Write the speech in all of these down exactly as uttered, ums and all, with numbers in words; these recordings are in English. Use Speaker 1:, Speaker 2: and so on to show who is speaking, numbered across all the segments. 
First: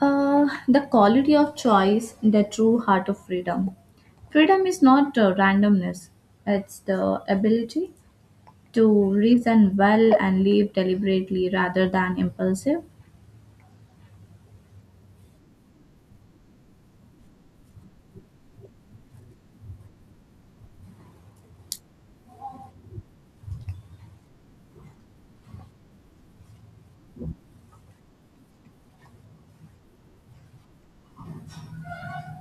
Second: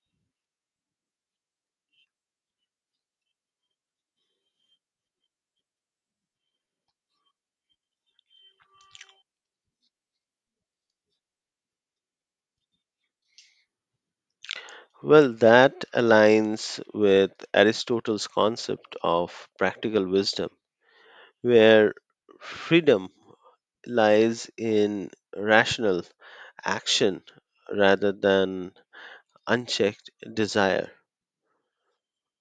Speaker 1: Uh, the quality of choice, the true heart of freedom. Freedom is not uh, randomness, it's the ability to reason well and live deliberately rather than impulsive.
Speaker 2: Well, that aligns with Aristotle's concept of practical wisdom, where freedom lies in rational action rather than unchecked desire.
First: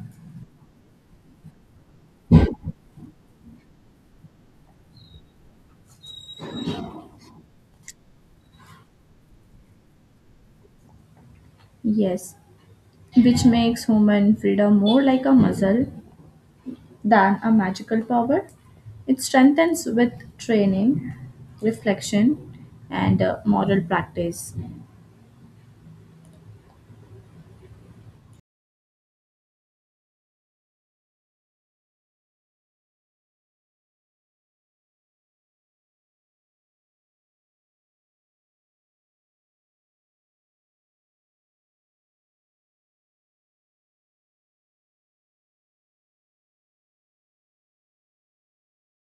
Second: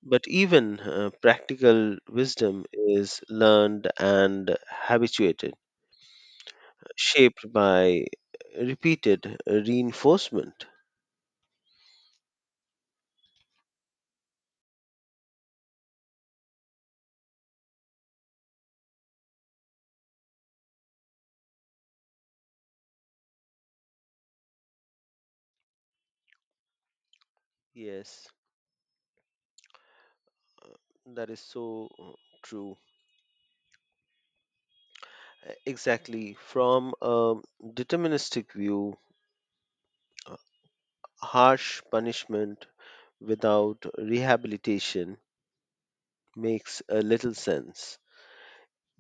Speaker 2: But even uh, practical wisdom is learned and habituated, shaped by repeated reinforcement.
Speaker 1: Yes, which makes human freedom more like a muscle than a magical power. It strengthens with training, reflection, and uh, moral practice.
Speaker 2: Yes, that is so uh, true. E-, Exactly. From a deterministic view, harsh punishment without rehabilitation makes a little sense.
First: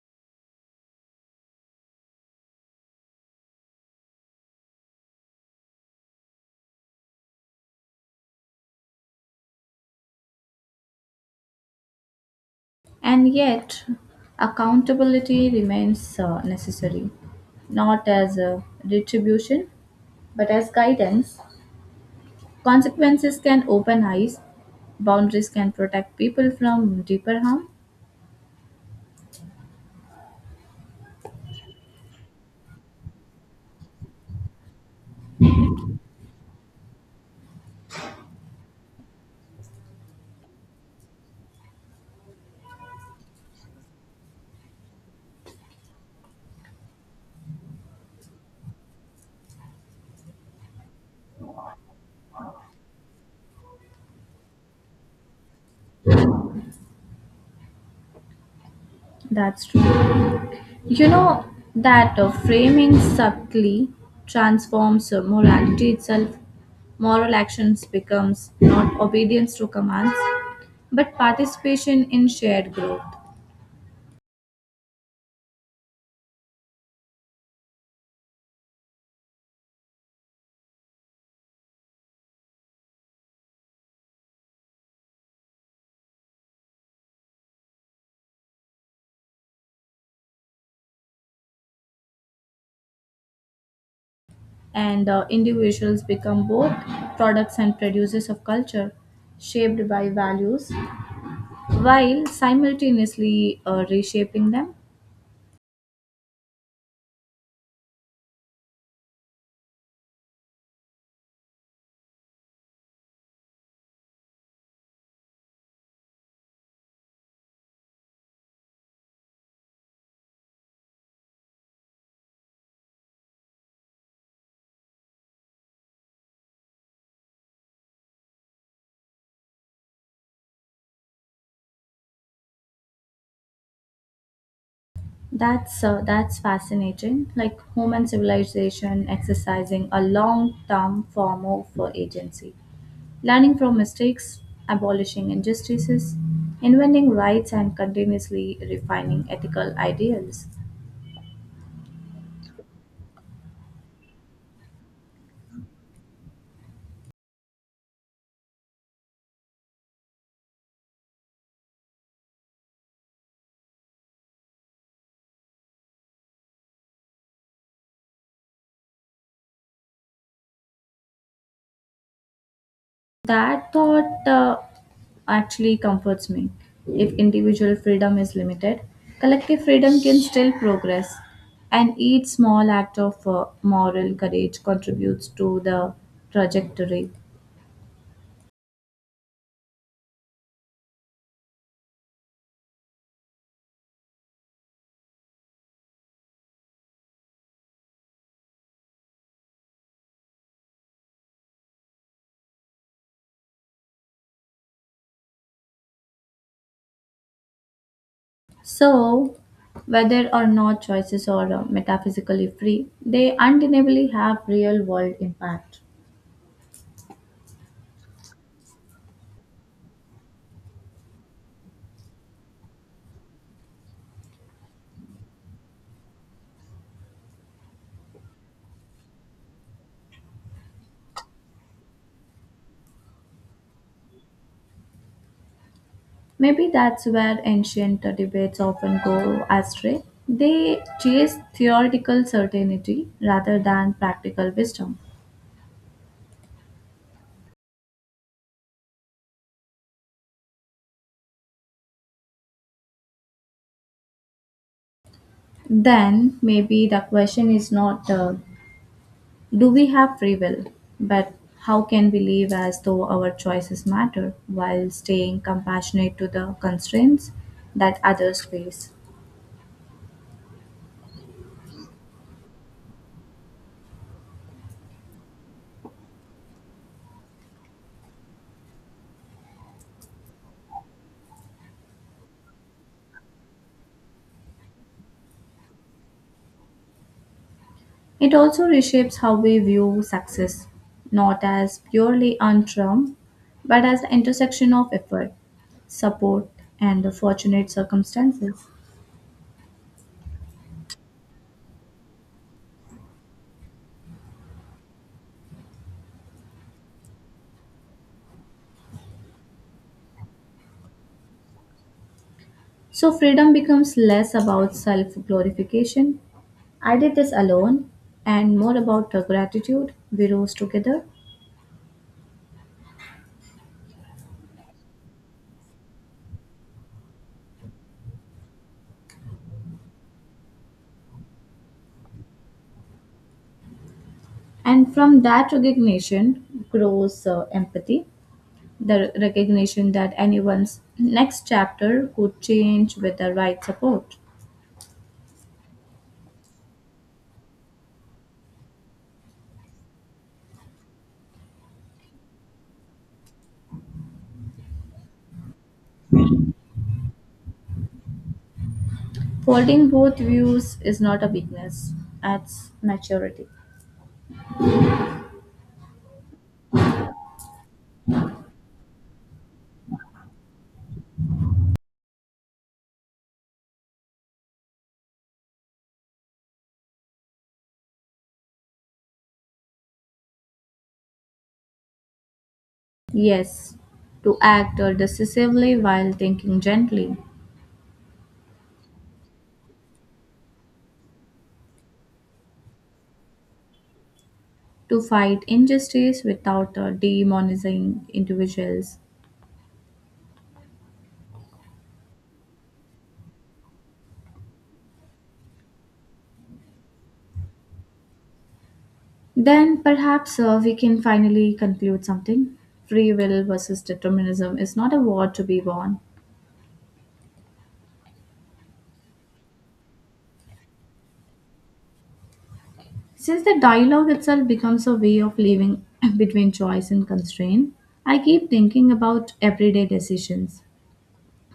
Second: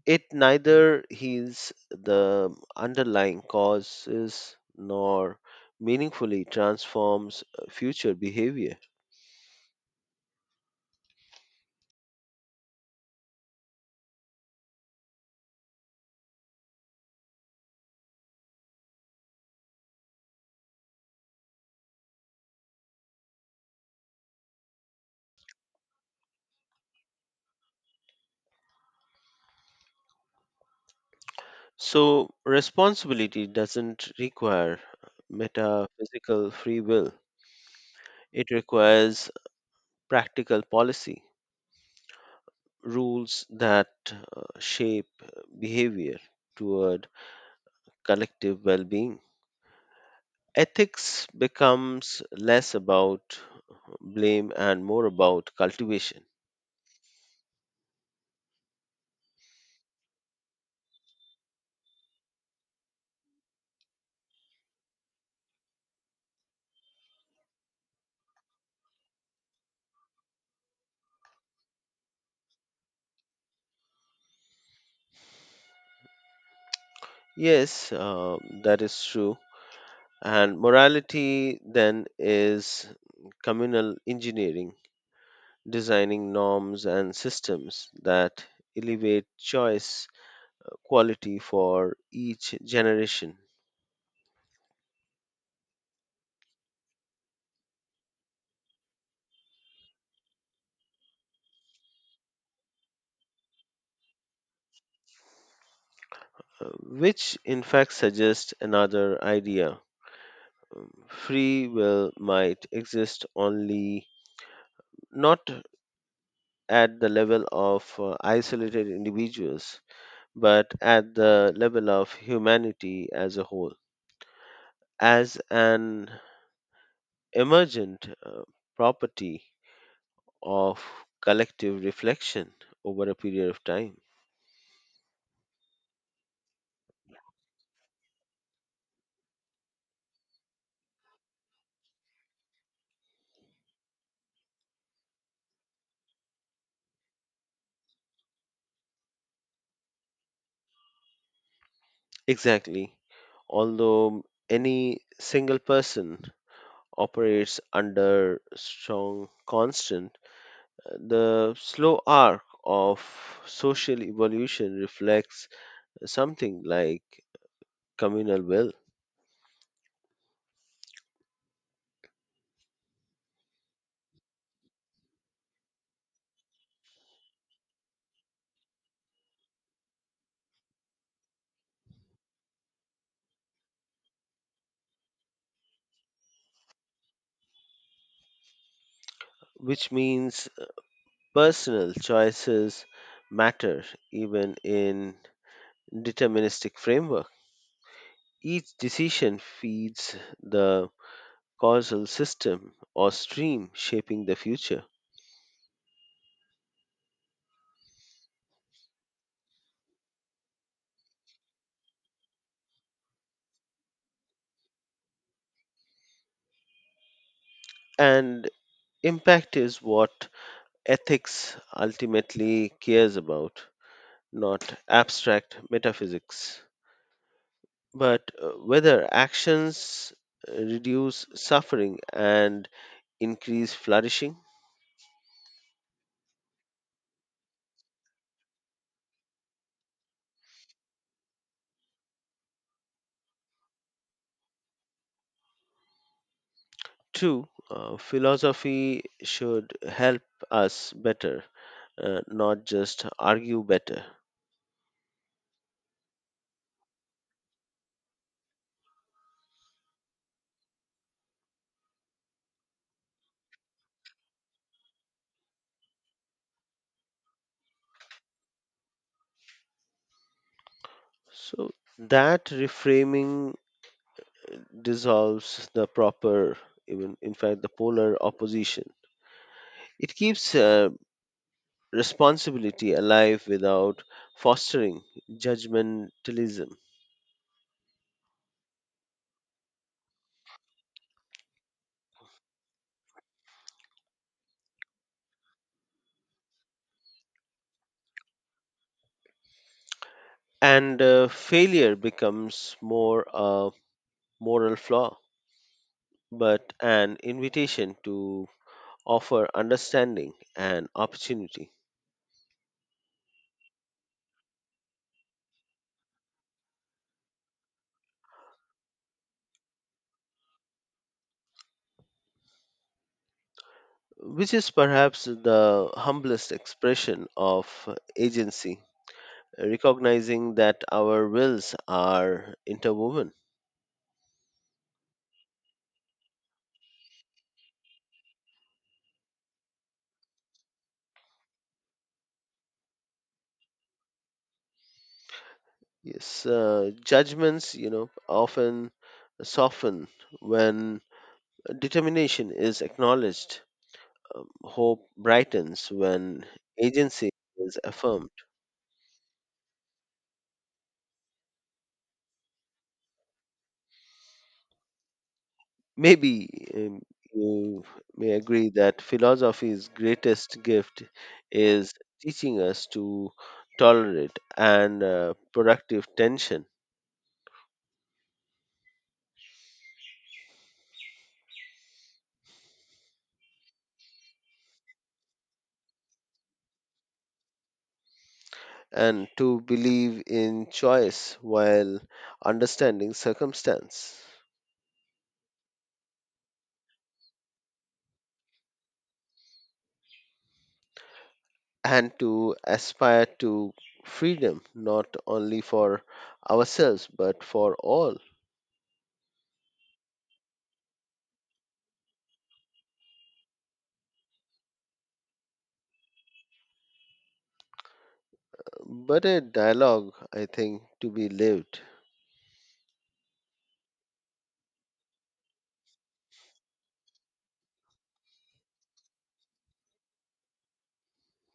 Speaker 2: It neither heals the underlying causes nor meaningfully transforms uh, future behavior.
Speaker 1: And yet, accountability remains uh, necessary, not as a retribution, but as guidance. Consequences can open eyes, boundaries can protect people from deeper harm.
Speaker 2: So, responsibility doesn't require metaphysical free will, it requires practical policy. Rules that uh, shape uh, behavior toward collective well-being. Ethics becomes less about blame and more about cultivation.
Speaker 1: That's true. You know that uh, framing subtly transforms uh, morality itself. Moral actions becomes not obedience to commands, but participation in shared growth.
Speaker 2: Yes, uh, that is true. And morality then is communal engineering, designing norms and systems that elevate choice uh, quality for each generation,
Speaker 1: And uh, individuals become both products and producers of culture shaped by values while simultaneously uh, reshaping them
Speaker 2: uh, which in fact suggests another idea: free will might exist only not at the level of uh, isolated individuals, but at the level of humanity as a whole. As an emergent uh, property of collective reflection over a period of time.
Speaker 1: that's uh, that's fascinating like human civilization exercising a long term form of uh, agency, learning from mistakes, abolishing injustices, inventing rights and continuously refining ethical ideals.
Speaker 2: Exactly. Although any single person operates under strong, constant. The slow arc of social evolution reflects something like communal will,
Speaker 1: That thought uh, actually comforts me. If individual freedom is limited, collective freedom can still progress. And each small act of uh, moral courage contributes to the trajectory.
Speaker 2: which means personal choices matter even in deterministic framework. Each decision feeds the causal system or stream shaping the future.
Speaker 1: So, whether or not choices are uh, metaphysically free, they undeniably have real world impact.
Speaker 2: And impact is what ethics ultimately cares about, not abstract metaphysics. But uh, whether actions uh, reduce suffering and increase flourishing?
Speaker 1: Maybe that's where ancient debates often go astray. They chase theoretical certainty rather than practical wisdom.
Speaker 2: True, uh, philosophy should help us better, uh, not just argue better.
Speaker 1: Then maybe the question is not uh, do we have free will, but how can we live as though our choices matter while staying compassionate to the constraints that others face?
Speaker 2: So that reframing dissolves the proper, even in fact, the polar opposition. It keeps uh, responsibility alive without fostering judgmentalism.
Speaker 1: It also reshapes how we view success, not as purely on term, but as the intersection of effort, support, and fortunate circumstances.
Speaker 2: And uh, failure becomes more a moral flaw but an invitation to offer understanding and opportunity,
Speaker 1: So freedom becomes less about self glorification. I did this alone, and more about the gratitude we rose together.
Speaker 2: which is perhaps the humblest expression of agency, recognizing that our wills are interwoven.
Speaker 1: And from that recognition grows uh, empathy, the recognition that anyone's next chapter could change with the right support.
Speaker 2: Yes, uh, judgments you know often soften when determination is acknowledged. Um, hope brightens when agency is affirmed.
Speaker 1: Holding both views is not a weakness, it's maturity.
Speaker 2: Maybe um, you may agree that philosophy's greatest gift is teaching us to tolerate and uh, productive tension,
Speaker 1: Yes, to act uh, decisively while thinking gently,
Speaker 2: and to believe in choice while understanding circumstance,
Speaker 1: to fight injustice without uh, demonizing individuals.
Speaker 2: and to aspire to freedom not only for ourselves but for all,
Speaker 1: Then perhaps uh, we can finally conclude something. Free will versus determinism is not a war to be won.
Speaker 2: but a dialogue, I think, to be lived.
Speaker 1: Since the dialogue itself becomes a way of living between choice and constraint, I keep thinking about everyday decisions,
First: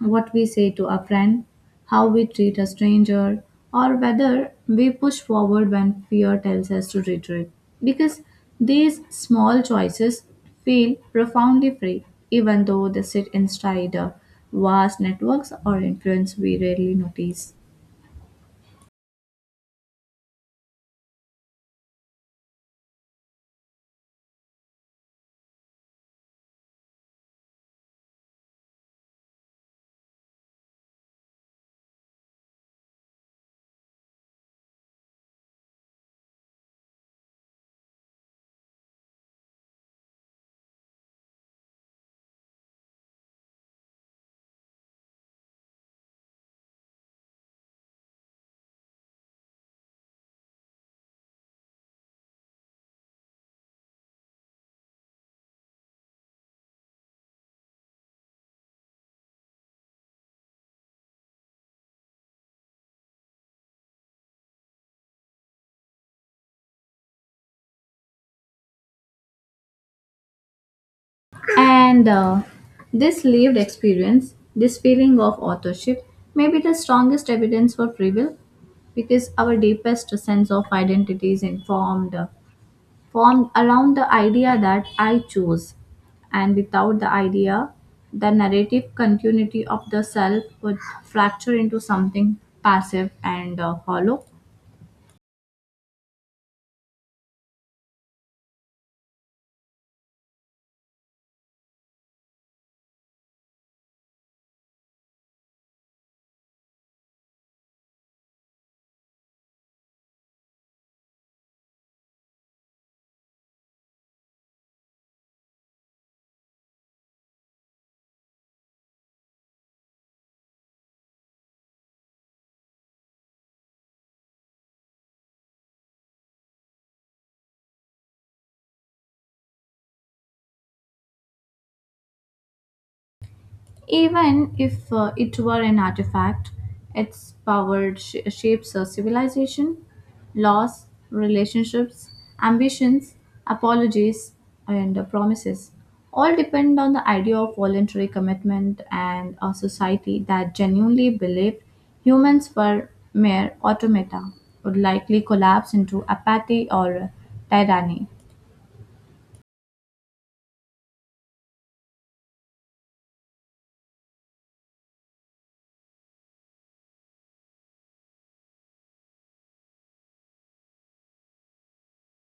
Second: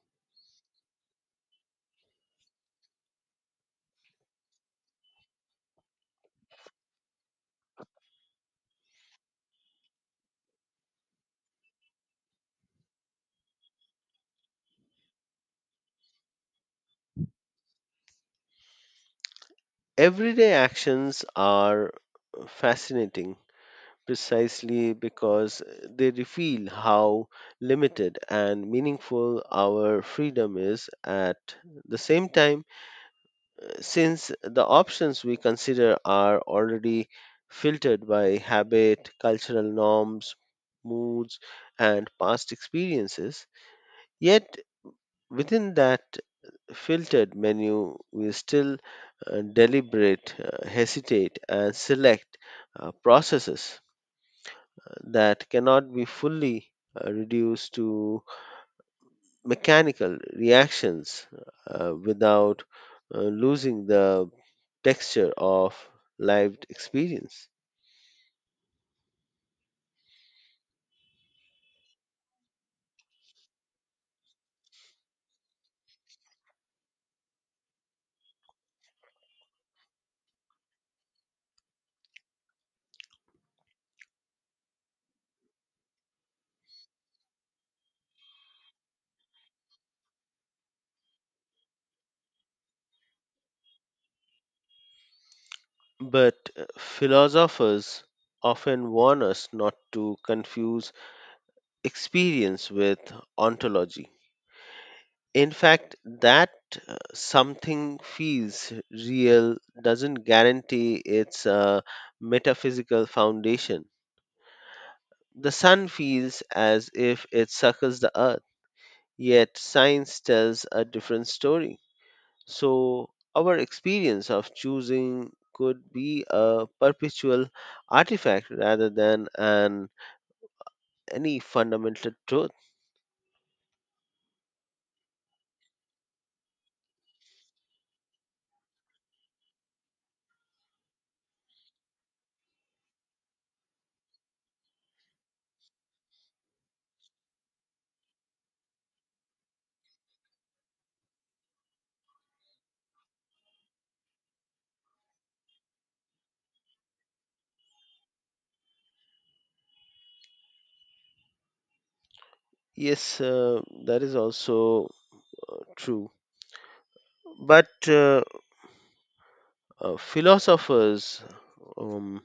Speaker 1: what we say to a friend, how we treat a stranger, or whether we push forward when fear tells us to retreat. Because these small choices feel profoundly free, even though they sit inside uh, vast networks or influence we rarely notice.
Speaker 2: Everyday actions are fascinating precisely because they reveal how limited and meaningful our freedom is at the same time, since the options we consider are already filtered by habit, cultural norms, moods, and past experiences. Yet, within that filtered menu, we still uh, deliberate, uh, hesitate, and select uh, processes uh, that cannot be fully uh, reduced to mechanical reactions uh, without uh, losing the texture of lived experience.
Speaker 1: And uh, this lived experience, this feeling of authorship, may be the strongest evidence for free will because our deepest sense of identity is informed formed around the idea that I chose. And without the idea, the narrative continuity of the self would fracture into something passive and uh, hollow.
Speaker 2: But uh, philosophers often warn us not to confuse experience with ontology. In fact, that uh, something feels real doesn't guarantee its uh, metaphysical foundation. The sun feels as if it circles the earth, yet science tells a different story. So, our experience of choosing could be a perpetual artifact rather than an any fundamental truth.
Speaker 1: Even if uh, it were an artifact, its power sh- shapes a civilization, laws, relationships, ambitions, apologies, and uh, promises. All depend on the idea of voluntary commitment, and a society that genuinely believed humans were mere automata would likely collapse into apathy or tyranny.
Speaker 2: Yes, uh, that is also true. But uh, Uh, philosophers um,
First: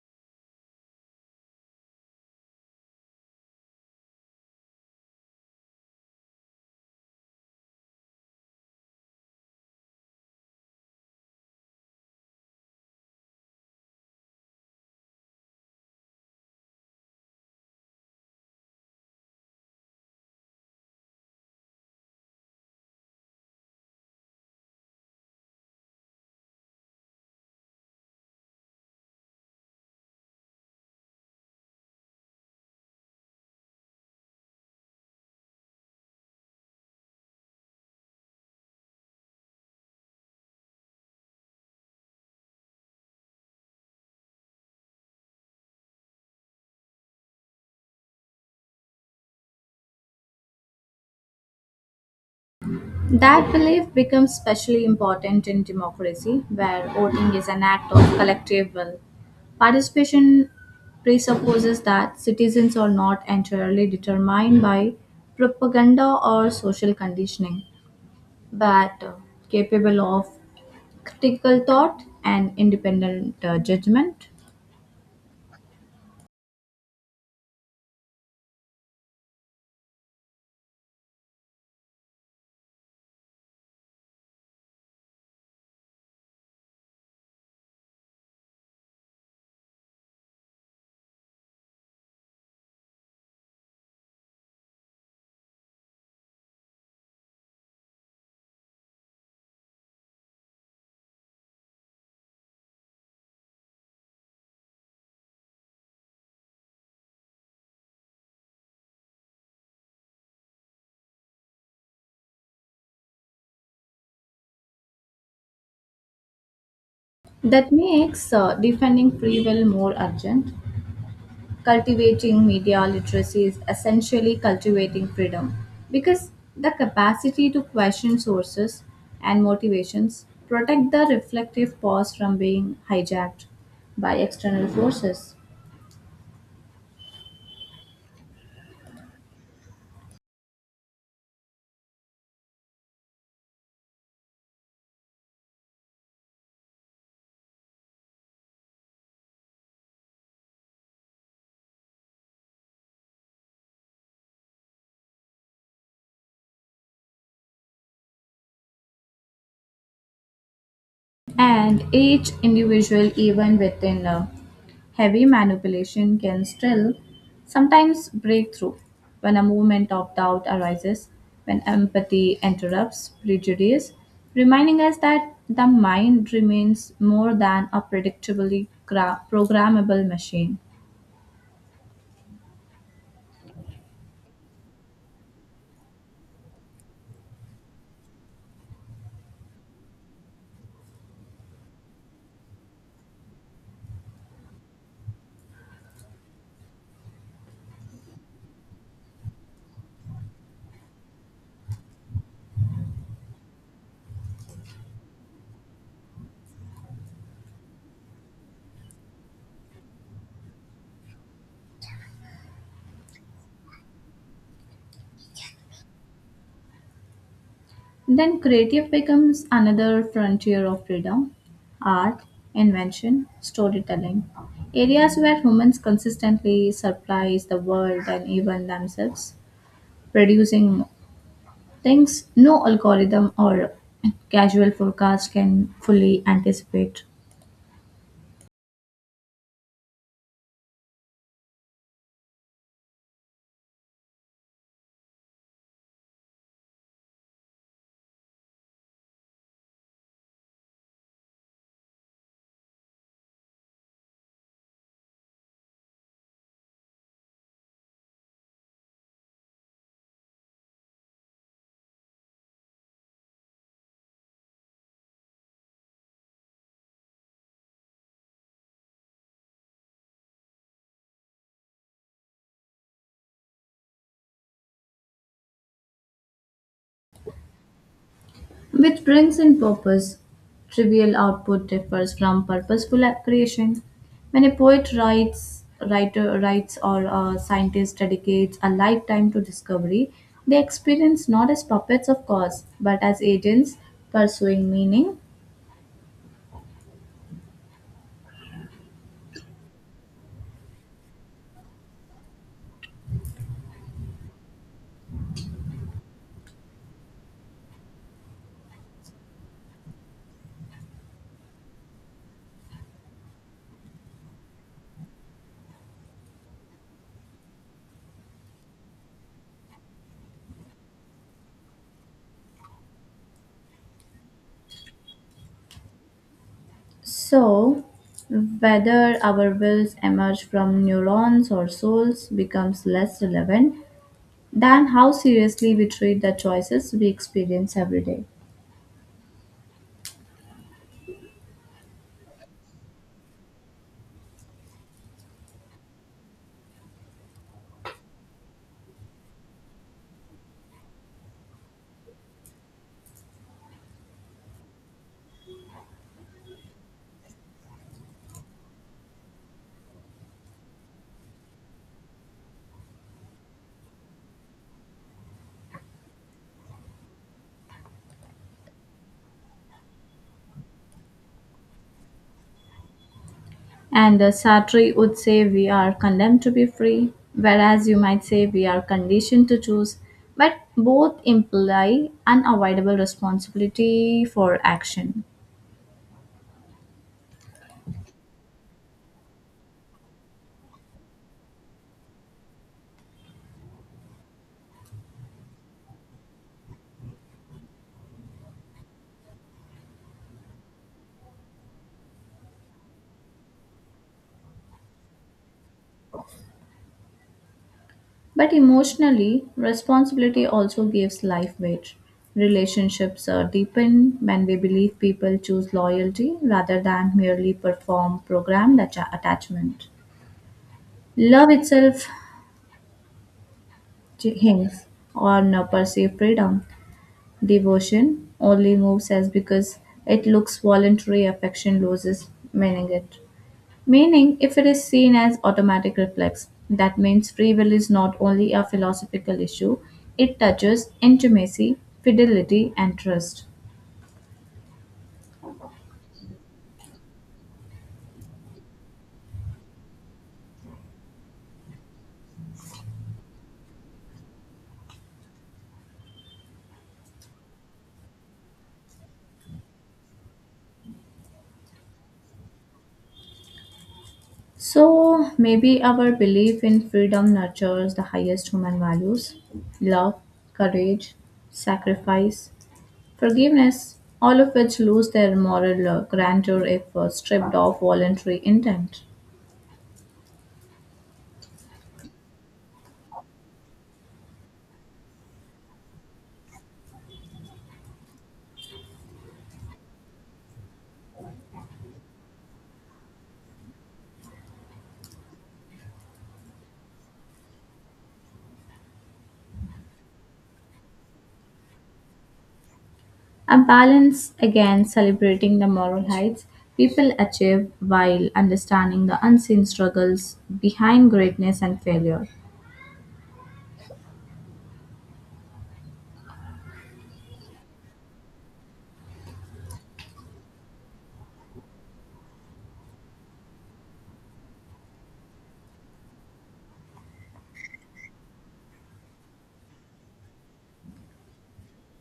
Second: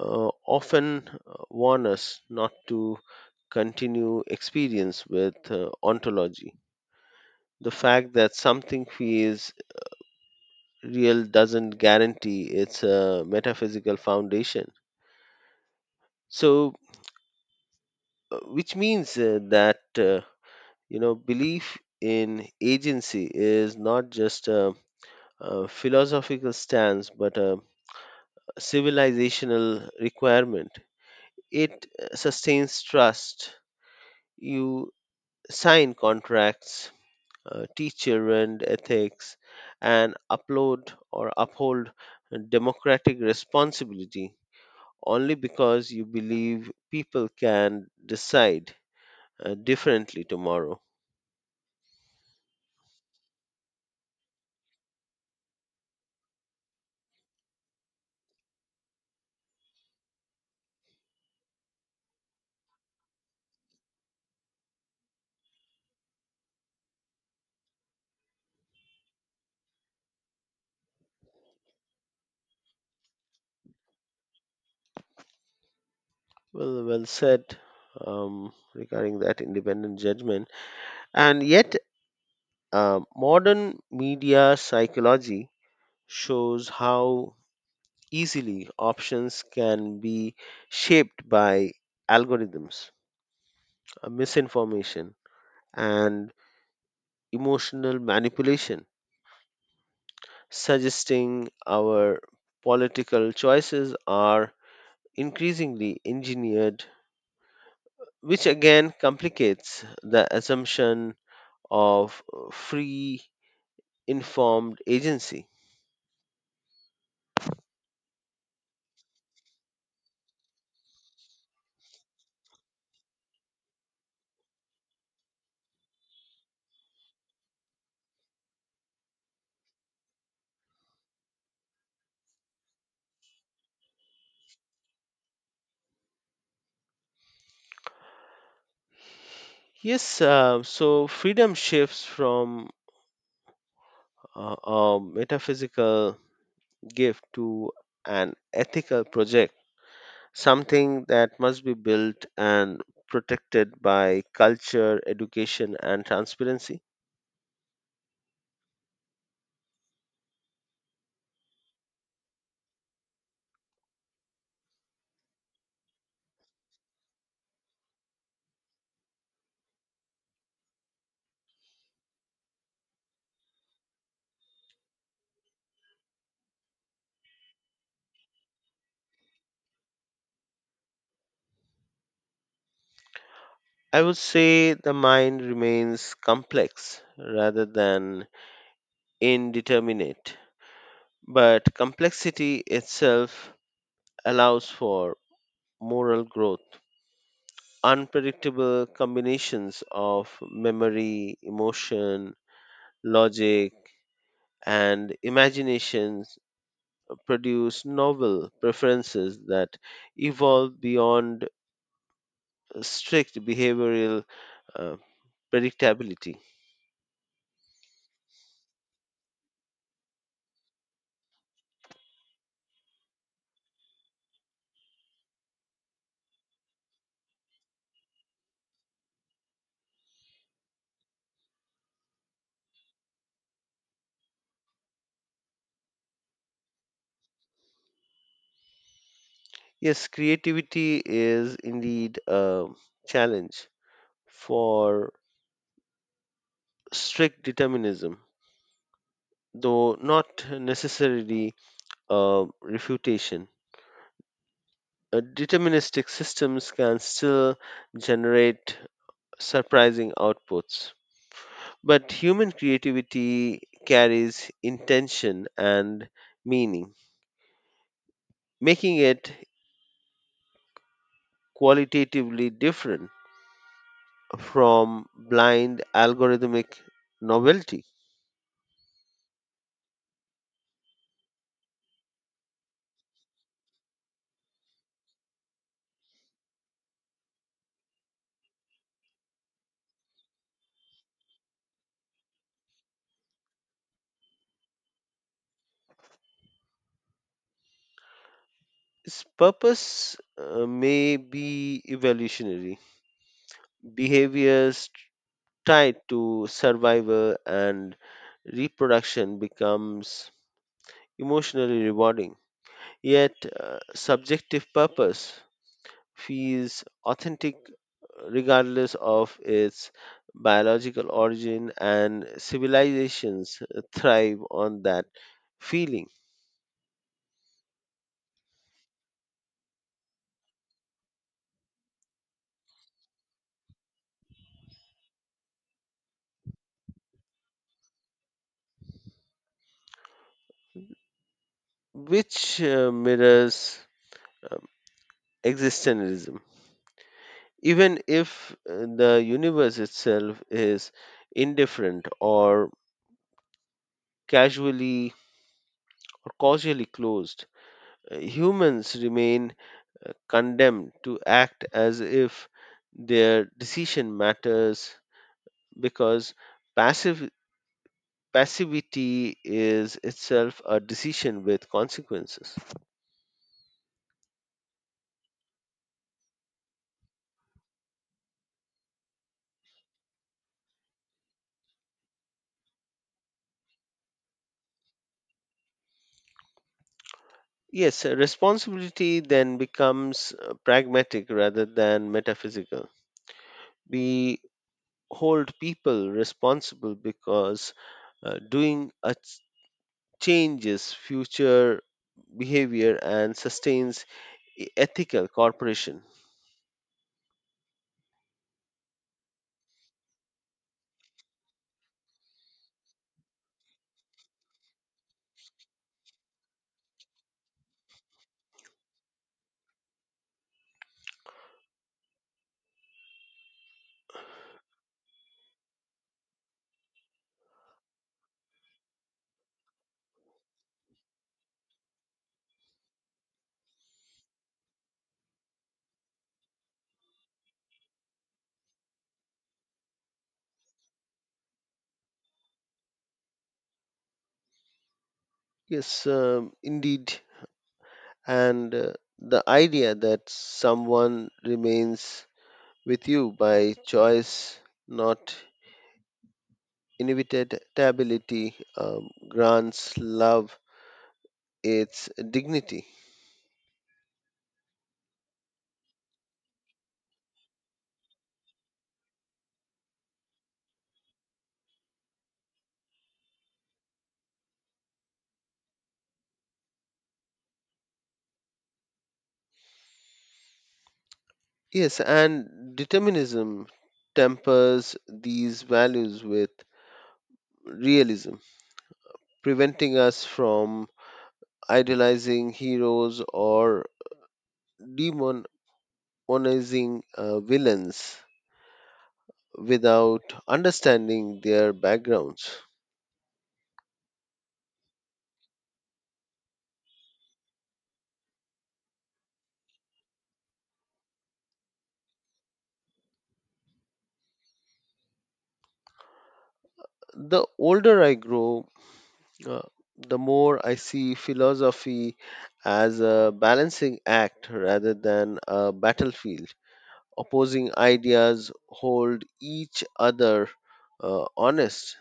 Speaker 2: uh, often uh, warn us not to continue experience with uh, ontology. The fact that something feels real doesn't guarantee its uh, metaphysical foundation. So, uh, which means uh, that uh, you know belief in agency is not just a, a philosophical stance but a civilizational requirement. It uh, sustains trust. You sign contracts, uh, teach children ethics, and upload or uphold democratic responsibility only because you believe people can decide uh, differently tomorrow.
Speaker 1: That belief becomes especially important in democracy, where voting is an act of collective will. Participation presupposes that citizens are not entirely determined by propaganda or social conditioning, but uh, capable of critical thought and independent uh, judgment.
Speaker 2: Well, well said um, regarding that independent judgment. And yet, uh, modern media psychology shows how easily options can be shaped by algorithms, uh, misinformation, and emotional manipulation, suggesting our political choices are increasingly engineered, which again complicates the assumption of uh, free, informed agency.
Speaker 1: That makes uh, defending free will more urgent. Cultivating media literacy is essentially cultivating freedom because the capacity to question sources and motivations protect the reflective pause from being hijacked by external forces.
Speaker 2: Yes, uh, so freedom shifts from uh, a metaphysical gift to an ethical project, something that must be built and protected by culture, education, and transparency.
Speaker 1: And each individual, even within a heavy manipulation, can still sometimes break through when a moment of doubt arises, when empathy interrupts prejudice, reminding us that the mind remains more than a predictably gra- programmable machine.
Speaker 2: I would say the mind remains complex rather than indeterminate, but complexity itself allows for moral growth. Unpredictable combinations of memory, emotion, logic, and imaginations produce novel preferences that evolve beyond strict behavioral uh, predictability.
Speaker 1: Then creative becomes another frontier of freedom: art, invention, storytelling. Areas where humans consistently surprise the world and even themselves, producing things no algorithm or casual forecast can fully anticipate.
Speaker 2: Yes, creativity is indeed a challenge for strict determinism, though not necessarily a refutation. Uh, Deterministic systems can still generate surprising outputs, but human creativity carries intention and meaning, making it qualitatively different from blind algorithmic novelty.
Speaker 1: Which brings in purpose. Trivial output differs from purposeful creation. When a poet writes, writer writes, or a scientist dedicates a lifetime to discovery, they experience not as puppets of cause, but as agents pursuing meaning.
Speaker 2: Its purpose uh, may be evolutionary. Behaviors tied to survival and reproduction becomes emotionally rewarding. Yet, uh, subjective purpose feels authentic regardless of its biological origin, and civilizations thrive on that feeling,
Speaker 1: So, whether our wills emerge from neurons or souls becomes less relevant than how seriously we treat the choices we experience every day.
Speaker 2: which uh, mirrors existentialism. Even if uh, the universe itself is indifferent or casually or causally closed, uh, humans remain uh, condemned to act as if their decision matters because passive passivity is itself a decision with consequences.
Speaker 1: And uh, Sartre would say we are condemned to be free, whereas you might say we are conditioned to choose, but both imply unavoidable responsibility for action.
Speaker 2: Yes, uh, responsibility then becomes uh, pragmatic rather than metaphysical. We hold people responsible because uh, doing a ch- changes future behavior and sustains e- ethical corporation.
Speaker 1: But emotionally, responsibility also gives life weight. Relationships uh, deepen when we believe people choose loyalty rather than merely perform programmed atta- attachment. Love itself hinges on uh, perceived freedom. Devotion only moves us because it looks voluntary, affection loses meaning it. Meaning, if it is seen as automatic reflex, that means free will is not only a philosophical issue, it touches intimacy, fidelity, and trust.
Speaker 2: Yes, um, indeed, and uh, the idea that someone remains with you by choice, not inevitability, um, grants love its dignity.
Speaker 1: So, maybe our belief in freedom nurtures the highest human values: love, courage, sacrifice, forgiveness, all of which lose their moral uh, grandeur if uh, stripped of voluntary intent.
Speaker 2: Yes, and determinism tempers these values with realism, preventing us from idealizing heroes or demonizing uh, villains without understanding their backgrounds.
Speaker 1: A balance again, celebrating the moral heights people achieve while understanding the unseen struggles behind greatness and failure,
Speaker 2: The older I grow, uh, the more I see philosophy as a balancing act rather than a battlefield. Opposing ideas hold each other uh, honest,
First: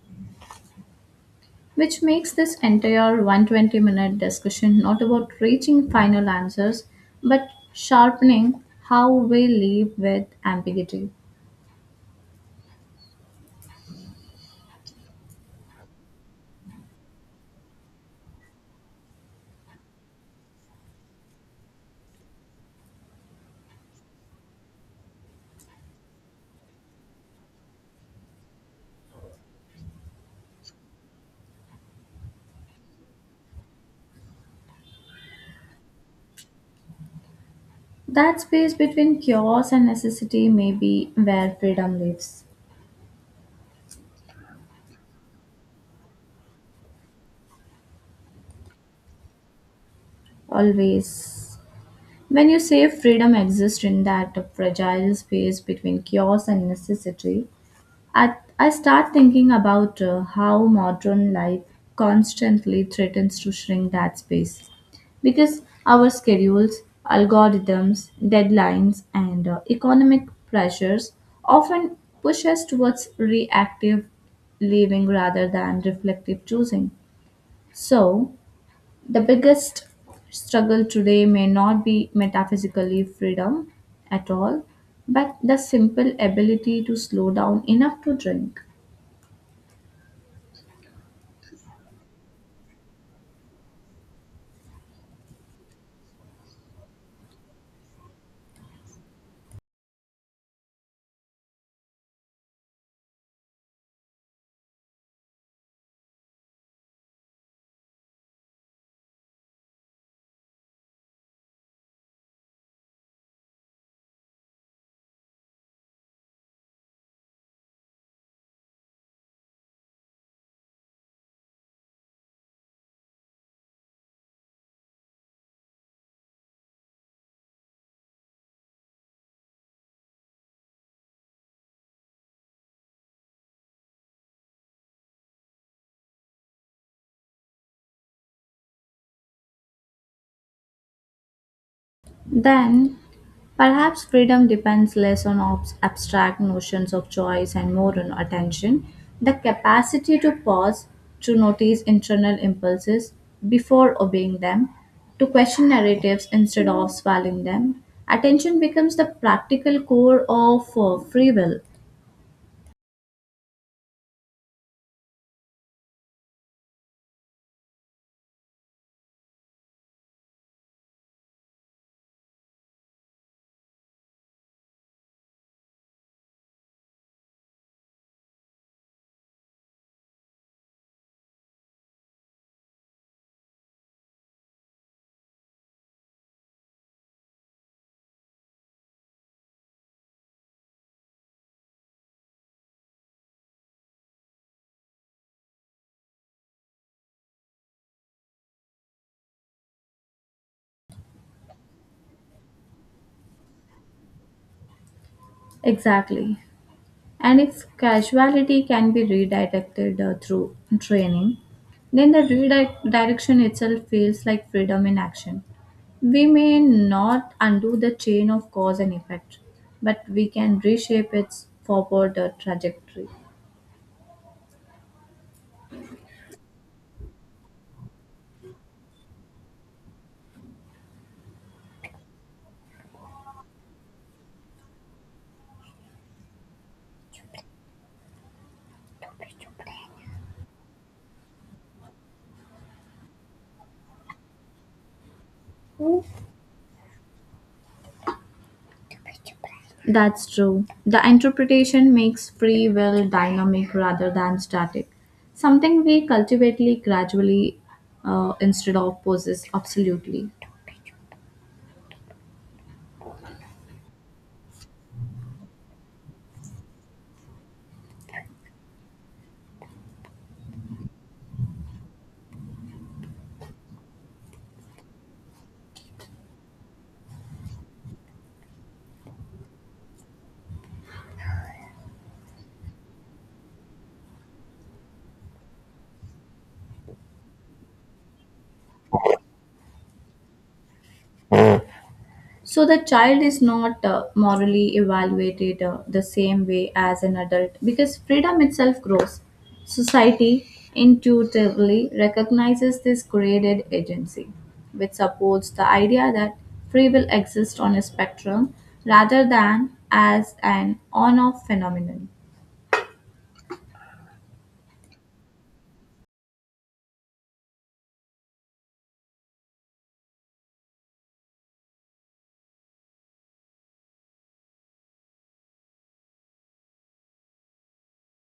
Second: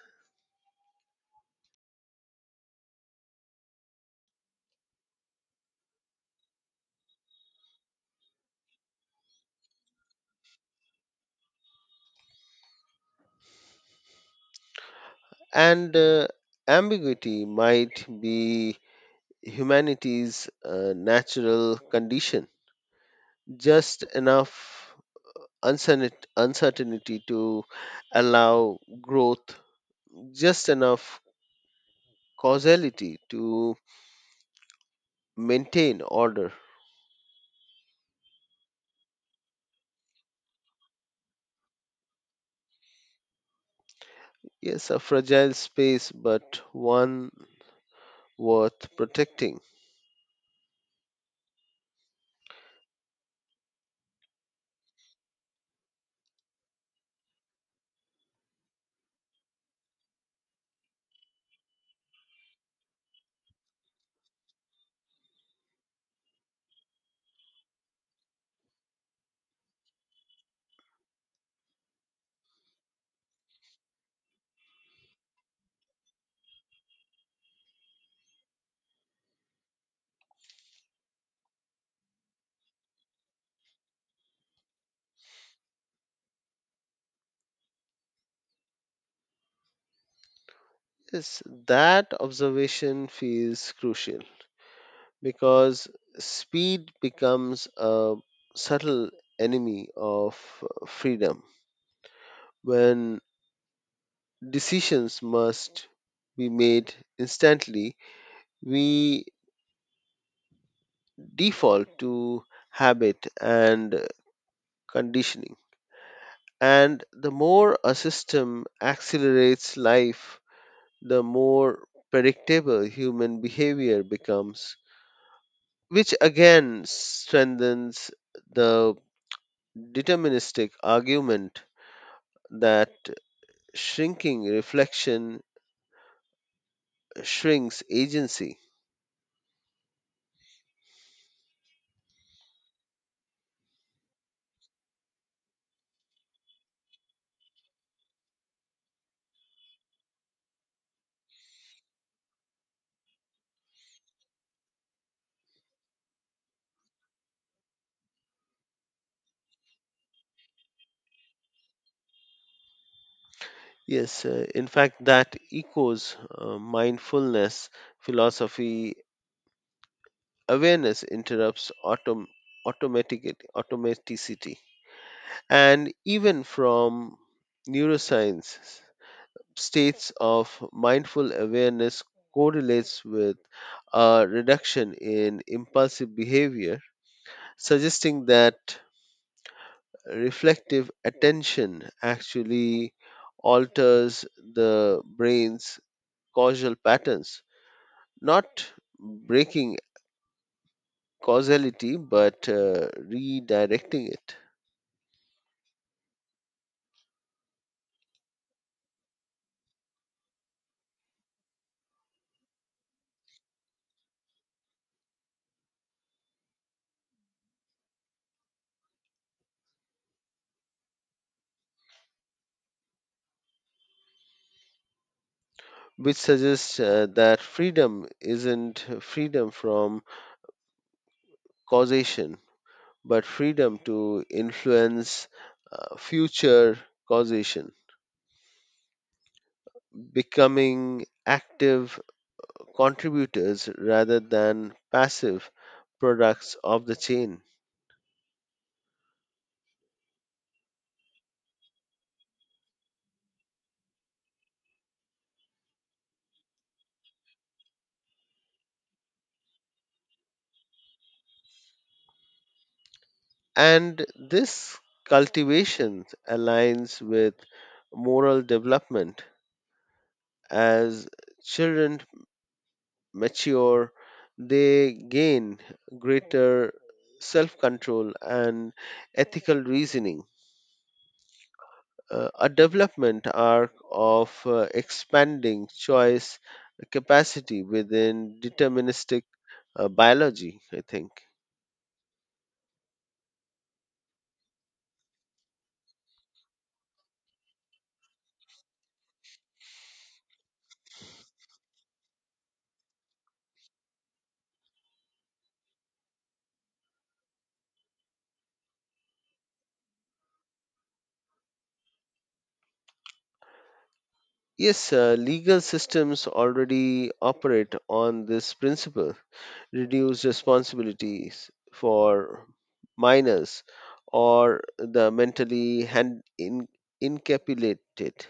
Speaker 1: which makes this entire one hundred twenty minute discussion not about reaching final answers but sharpening how we live with ambiguity.
Speaker 2: and uh, ambiguity might be humanity's uh, natural condition. Just enough uncertain- uncertainty to allow growth, just enough causality to maintain order.
Speaker 1: That space between chaos and necessity may be where freedom lives.
Speaker 2: Yes, a fragile space, but one worth protecting.
Speaker 1: Always. When you say freedom exists in that fragile space between chaos and necessity, I, I start thinking about uh, how modern life constantly threatens to shrink that space. Because our schedules, algorithms, deadlines, and uh, economic pressures often push us towards reactive living rather than reflective choosing. So, the biggest struggle today may not be metaphysically freedom at all, but the simple ability to slow down enough to drink.
Speaker 2: Yes, that observation feels crucial because speed becomes a subtle enemy of uh, freedom. When decisions must be made instantly, we default to habit and conditioning. And the more a system accelerates life, the more predictable human behavior becomes, which again strengthens the deterministic argument that shrinking reflection shrinks agency.
Speaker 1: Then, perhaps freedom depends less on obs- abstract notions of choice and more on attention, the capacity to pause, to notice internal impulses before obeying them, to question narratives instead of swallowing them. Attention becomes the practical core of uh, free will.
Speaker 2: Yes, uh, in fact, that echoes uh, mindfulness philosophy. Awareness interrupts autom- automatic automaticity, and even from neuroscience, states of mindful awareness correlates with a reduction in impulsive behavior, suggesting that reflective attention actually alters the brain's causal patterns, not breaking causality but uh, redirecting it,
Speaker 1: Exactly. And if casuality can be redirected uh, through training, then the redirection itself feels like freedom in action. We may not undo the chain of cause and effect, but we can reshape its forward uh, trajectory.
Speaker 2: which suggests uh, that freedom isn't freedom from causation but freedom to influence uh, future causation, becoming active contributors rather than passive products of the chain.
Speaker 1: That's true. The interpretation makes free will dynamic rather than static, something we cultivate gradually uh, instead of possess absolutely.
Speaker 2: And this cultivation aligns with moral development. As children mature, they gain greater self control and ethical reasoning, uh, a development arc of uh, expanding choice capacity within deterministic uh, biology, I think.
Speaker 1: So the child is not uh, morally evaluated uh, the same way as an adult because freedom itself grows. Society intuitively recognizes this graded agency, which supports the idea that free will exists on a spectrum rather than as an on off phenomenon.
Speaker 2: Yes, uh, legal systems already operate on this principle. Reduce responsibilities for minors or the mentally hand in, incapacitated.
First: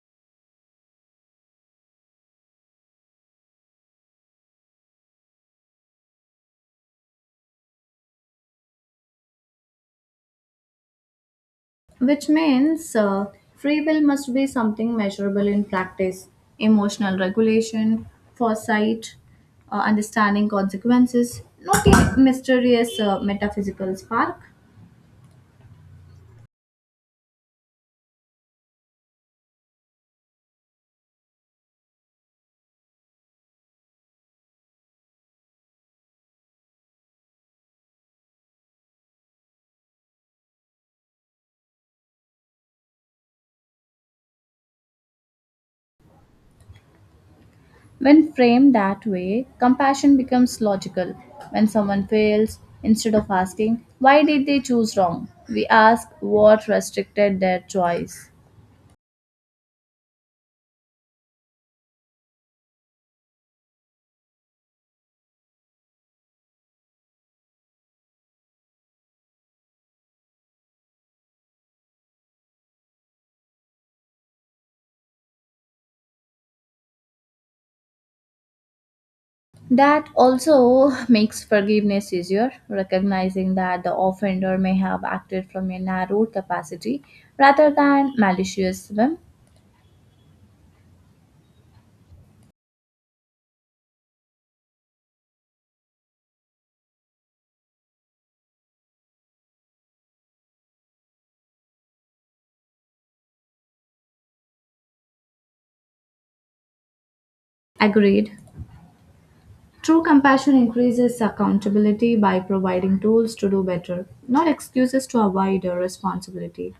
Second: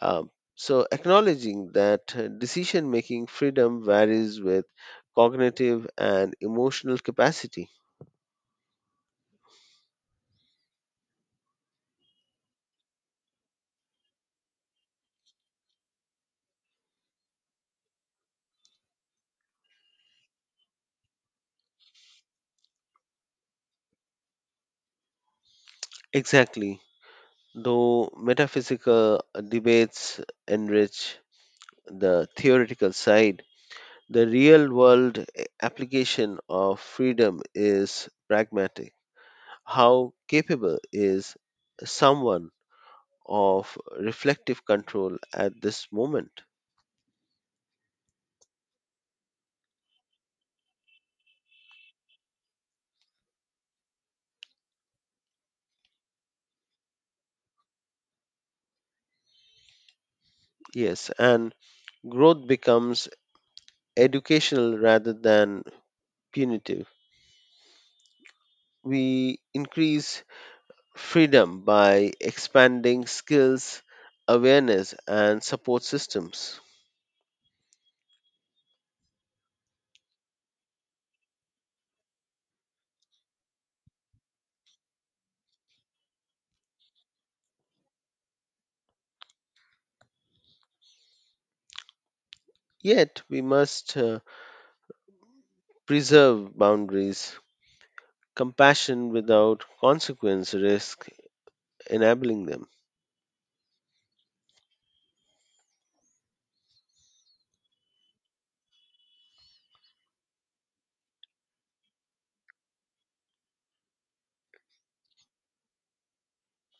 Speaker 2: Um, so, acknowledging that decision making freedom varies with cognitive and emotional capacity.
Speaker 1: Which means uh, free will must be something measurable in practice: emotional regulation, foresight, uh, understanding consequences, not a mysterious uh, metaphysical spark.
Speaker 2: Exactly. Though metaphysical debates enrich the theoretical side, the real world application of freedom is pragmatic. How capable is someone of reflective control at this moment?
Speaker 1: When framed that way, compassion becomes logical. When someone fails, instead of asking, why did they choose wrong, we ask what restricted their choice.
Speaker 2: Yes, and growth becomes educational rather than punitive. We increase freedom by expanding skills, awareness, and support systems.
Speaker 1: That also makes forgiveness easier, recognizing that the offender may have acted from a narrow capacity rather than malicious whim.
Speaker 2: Yet, we must uh, preserve boundaries. Compassion without consequence risk enabling them.
Speaker 1: Agreed. True compassion increases accountability by providing tools to do better, not excuses to avoid a responsibility.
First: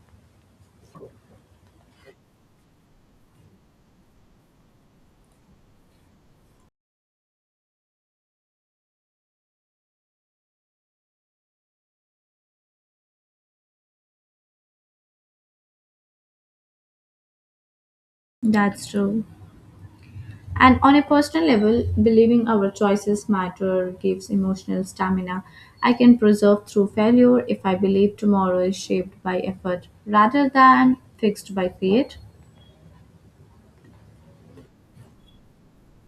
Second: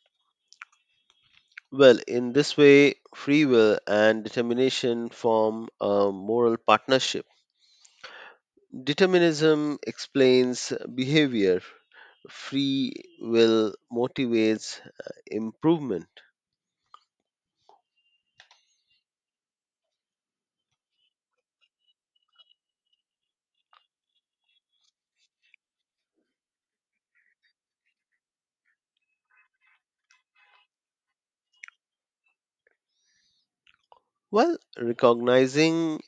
Speaker 2: Well, in this way, free will and determination form a moral partnership. Determinism explains behavior, free will motivates uh, improvement,
Speaker 1: That's true. And on a personal level, believing our choices matter gives emotional stamina. I can persevere through failure if I believe tomorrow is shaped by effort rather than fixed by fate.
Speaker 2: while recognizing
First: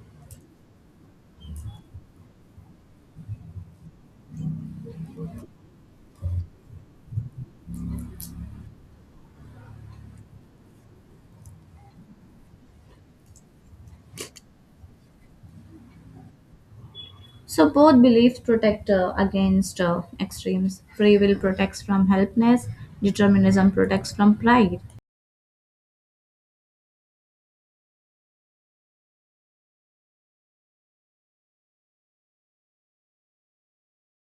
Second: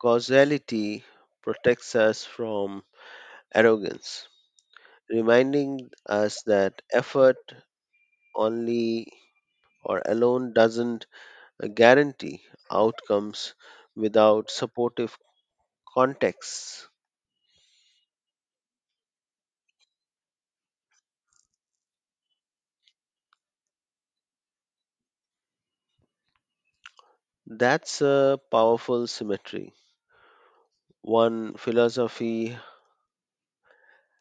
Speaker 2: causality protects us from arrogance, reminding us that effort only or alone doesn't guarantee outcomes without supportive contexts.
Speaker 1: So both beliefs protect uh, against uh, extremes. Free will protects from helplessness, determinism protects from pride.
Speaker 2: That's a powerful symmetry. One philosophy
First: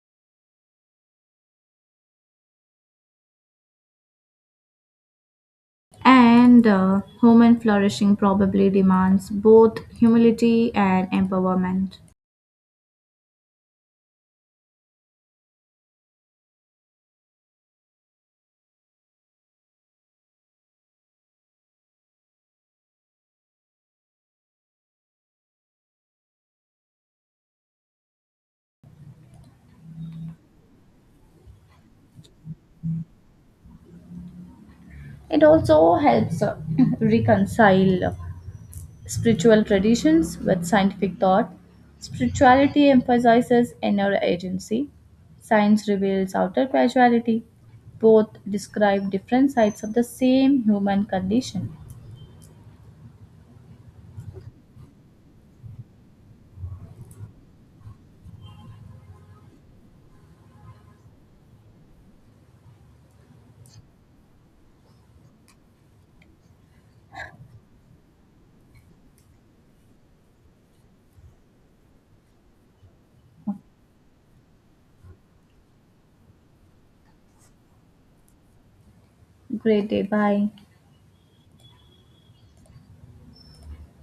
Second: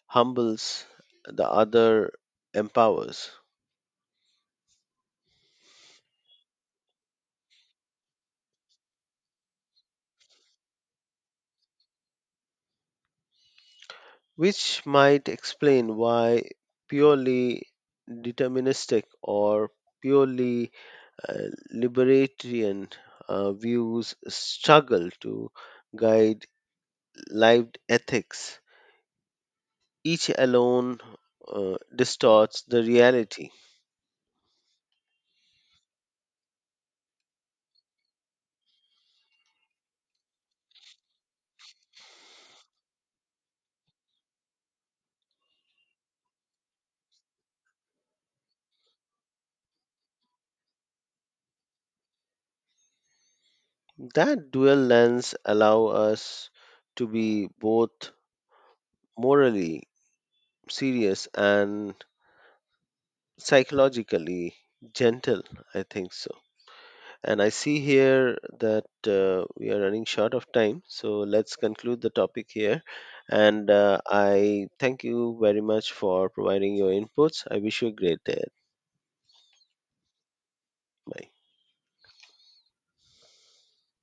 Speaker 2: humbles, the other empowers,
Speaker 1: And uh, human flourishing probably demands both humility and empowerment.
Speaker 2: which might explain why purely deterministic or purely uh, libertarian uh, views struggle to guide lived ethics. Each alone uh, distorts the reality.
Speaker 1: It also helps uh, reconcile spiritual traditions with scientific thought. Spirituality emphasizes inner agency. Science reveals outer causality. Both describe different sides of the same human condition.
Speaker 2: That dual lens allows us to be both morally serious and psychologically gentle. I think so, and I see here that uh, we are running short of time, so let's conclude the topic here, and uh, I thank you very much for providing your inputs. I wish you a great day.
Speaker 1: Great day. Bye.
Speaker 2: Bye.